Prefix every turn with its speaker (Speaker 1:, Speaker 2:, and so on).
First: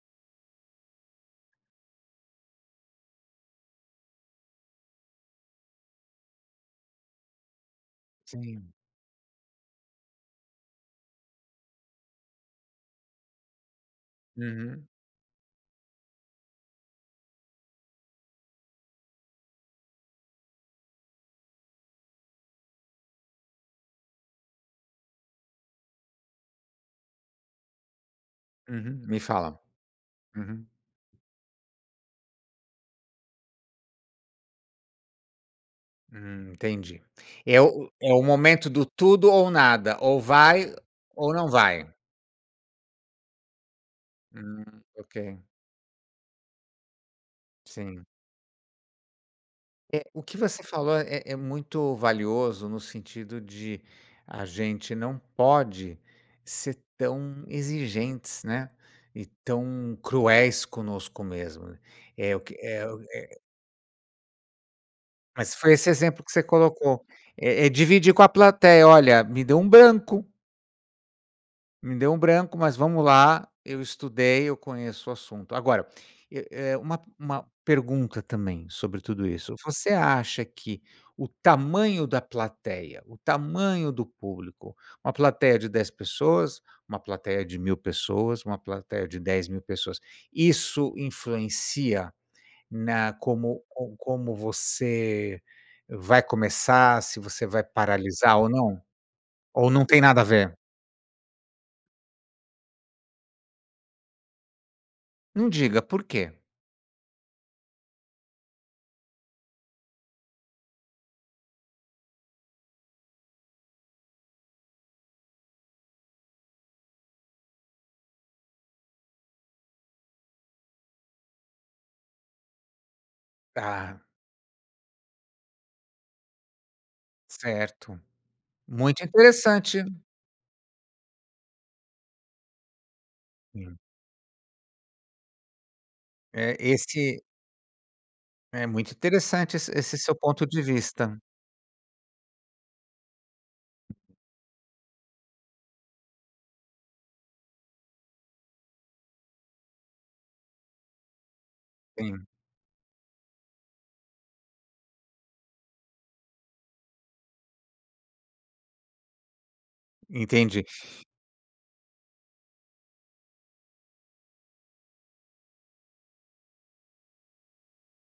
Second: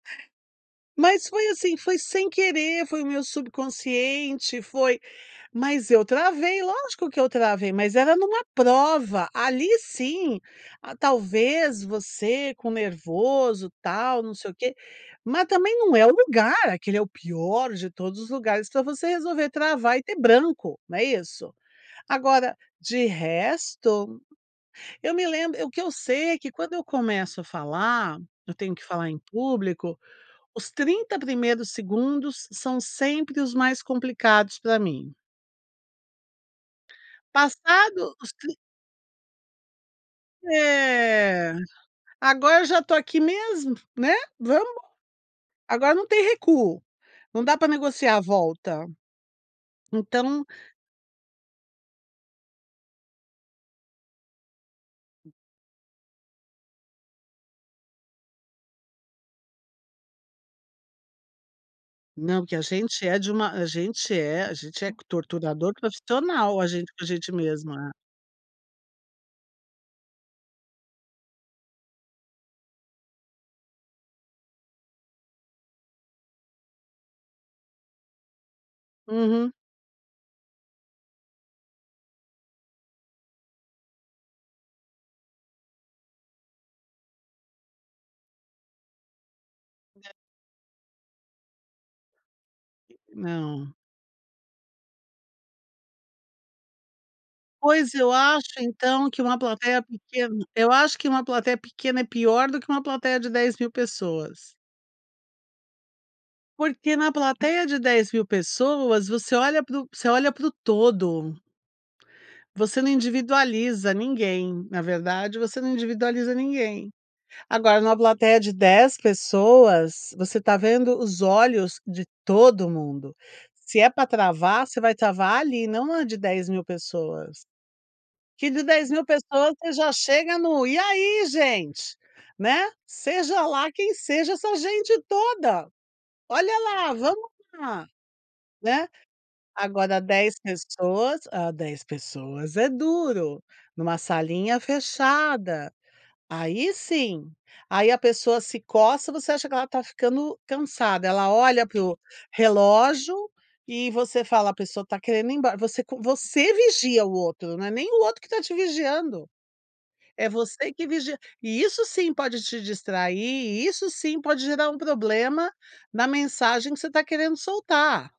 Speaker 1: Mas foi assim foi sem querer, foi o meu subconsciente, foi, mas eu travei, lógico que eu travei, mas era numa
Speaker 2: Sim.
Speaker 1: prova, ali sim, talvez você com nervoso tal, não sei o quê,
Speaker 2: Uhum.
Speaker 1: mas também não é o lugar, aquele é o pior de todos os lugares pra você resolver travar e ter branco, não é isso? Agora, de resto, eu me lembro o que eu sei é que quando eu começo a falar, eu tenho que
Speaker 2: Uhum.
Speaker 1: falar em
Speaker 2: Me fala.
Speaker 1: público,
Speaker 2: Uhum.
Speaker 1: os 30 primeiros segundos são sempre os mais complicados pra mim.
Speaker 2: Hum. Entendi. É o
Speaker 1: Passado
Speaker 2: é o
Speaker 1: os trin
Speaker 2: momento do tudo ou nada, ou vai ou não
Speaker 1: Eh,
Speaker 2: vai.
Speaker 1: agora eu já estou aqui mesmo, né,
Speaker 2: Hum,
Speaker 1: vamos
Speaker 2: ok.
Speaker 1: agora não tem recuo, não dá pra
Speaker 2: Sim.
Speaker 1: negociar a volta
Speaker 2: Eh, o que
Speaker 1: então
Speaker 2: você falou é é muito valioso no sentido de, a gente não pode ser tão exigentes, né, e tão cruéis conosco mesmo. É o
Speaker 1: Não,
Speaker 2: que
Speaker 1: que a
Speaker 2: é o
Speaker 1: gente é de
Speaker 2: é
Speaker 1: uma, a gente é a gente é
Speaker 2: Mas
Speaker 1: torturador
Speaker 2: foi esse exemplo que você
Speaker 1: profissional, a gente com
Speaker 2: colocou,
Speaker 1: a gente
Speaker 2: é é
Speaker 1: mesma.
Speaker 2: dividir com a plateia, olha, me deu um branco me deu um branco, mas vamos lá, eu estudei, eu conheço o assunto. Agora, eh eh uma uma pergunta também sobre tudo
Speaker 1: Uhum.
Speaker 2: isso. Você acha que o tamanho da plateia, o tamanho do público, uma plateia de 10 pessoas, uma plateia de 1.000 pessoas, uma plateia de 10.000 pessoas,
Speaker 1: [unintelligible]
Speaker 2: Isso influencia na como,
Speaker 1: Não.
Speaker 2: ou como você vai começar, se você vai
Speaker 1: Pois eu
Speaker 2: paralisar
Speaker 1: acho
Speaker 2: ou não?
Speaker 1: então que uma
Speaker 2: Ou
Speaker 1: plateia
Speaker 2: não tem nada a
Speaker 1: pequena,
Speaker 2: ver?
Speaker 1: eu acho que uma plateia pequena, é pior do que uma plateia de 10.000 pessoas.
Speaker 2: Não diga, por quê?
Speaker 1: Porque na plateia de 10.000 pessoas você olha para o você olha para o todo. Você não individualiza ninguém, na verdade você não individualiza ninguém. Agora numa plateia de 10 pessoas, você está vendo os olhos de todo mundo. Se é
Speaker 2: Ah.
Speaker 1: pra travar você vai travar ali, e não na de 10.000 pessoas.
Speaker 2: Certo.
Speaker 1: Que de dez
Speaker 2: Muito
Speaker 1: mil pessoas você
Speaker 2: interessante.
Speaker 1: já chega no, e aí gente? Né. Seja lá
Speaker 2: Hum.
Speaker 1: quem seja essa gente toda! Olha
Speaker 2: É
Speaker 1: lá,
Speaker 2: este
Speaker 1: vamos lá,
Speaker 2: é
Speaker 1: né.
Speaker 2: muito interessante esse esse
Speaker 1: Agora
Speaker 2: seu
Speaker 1: 10
Speaker 2: ponto de
Speaker 1: pessoas,
Speaker 2: vista.
Speaker 1: ah, 10 pessoas é duro, numa salinha fechada. Aí sim, aí a pessoa se coça você acha que ela está ficando cansada. Ela olha para o
Speaker 2: Sim.
Speaker 1: relógio e você fala: "A pessoa está querendo ir embora". Você, você vigia o outro, não é nem o outro que está te vigiando. É
Speaker 2: Entendi.
Speaker 1: você que vigia, e isso sim pode te distrair, e isso sim pode gerar um problema na mensagem que você está querendo soltar.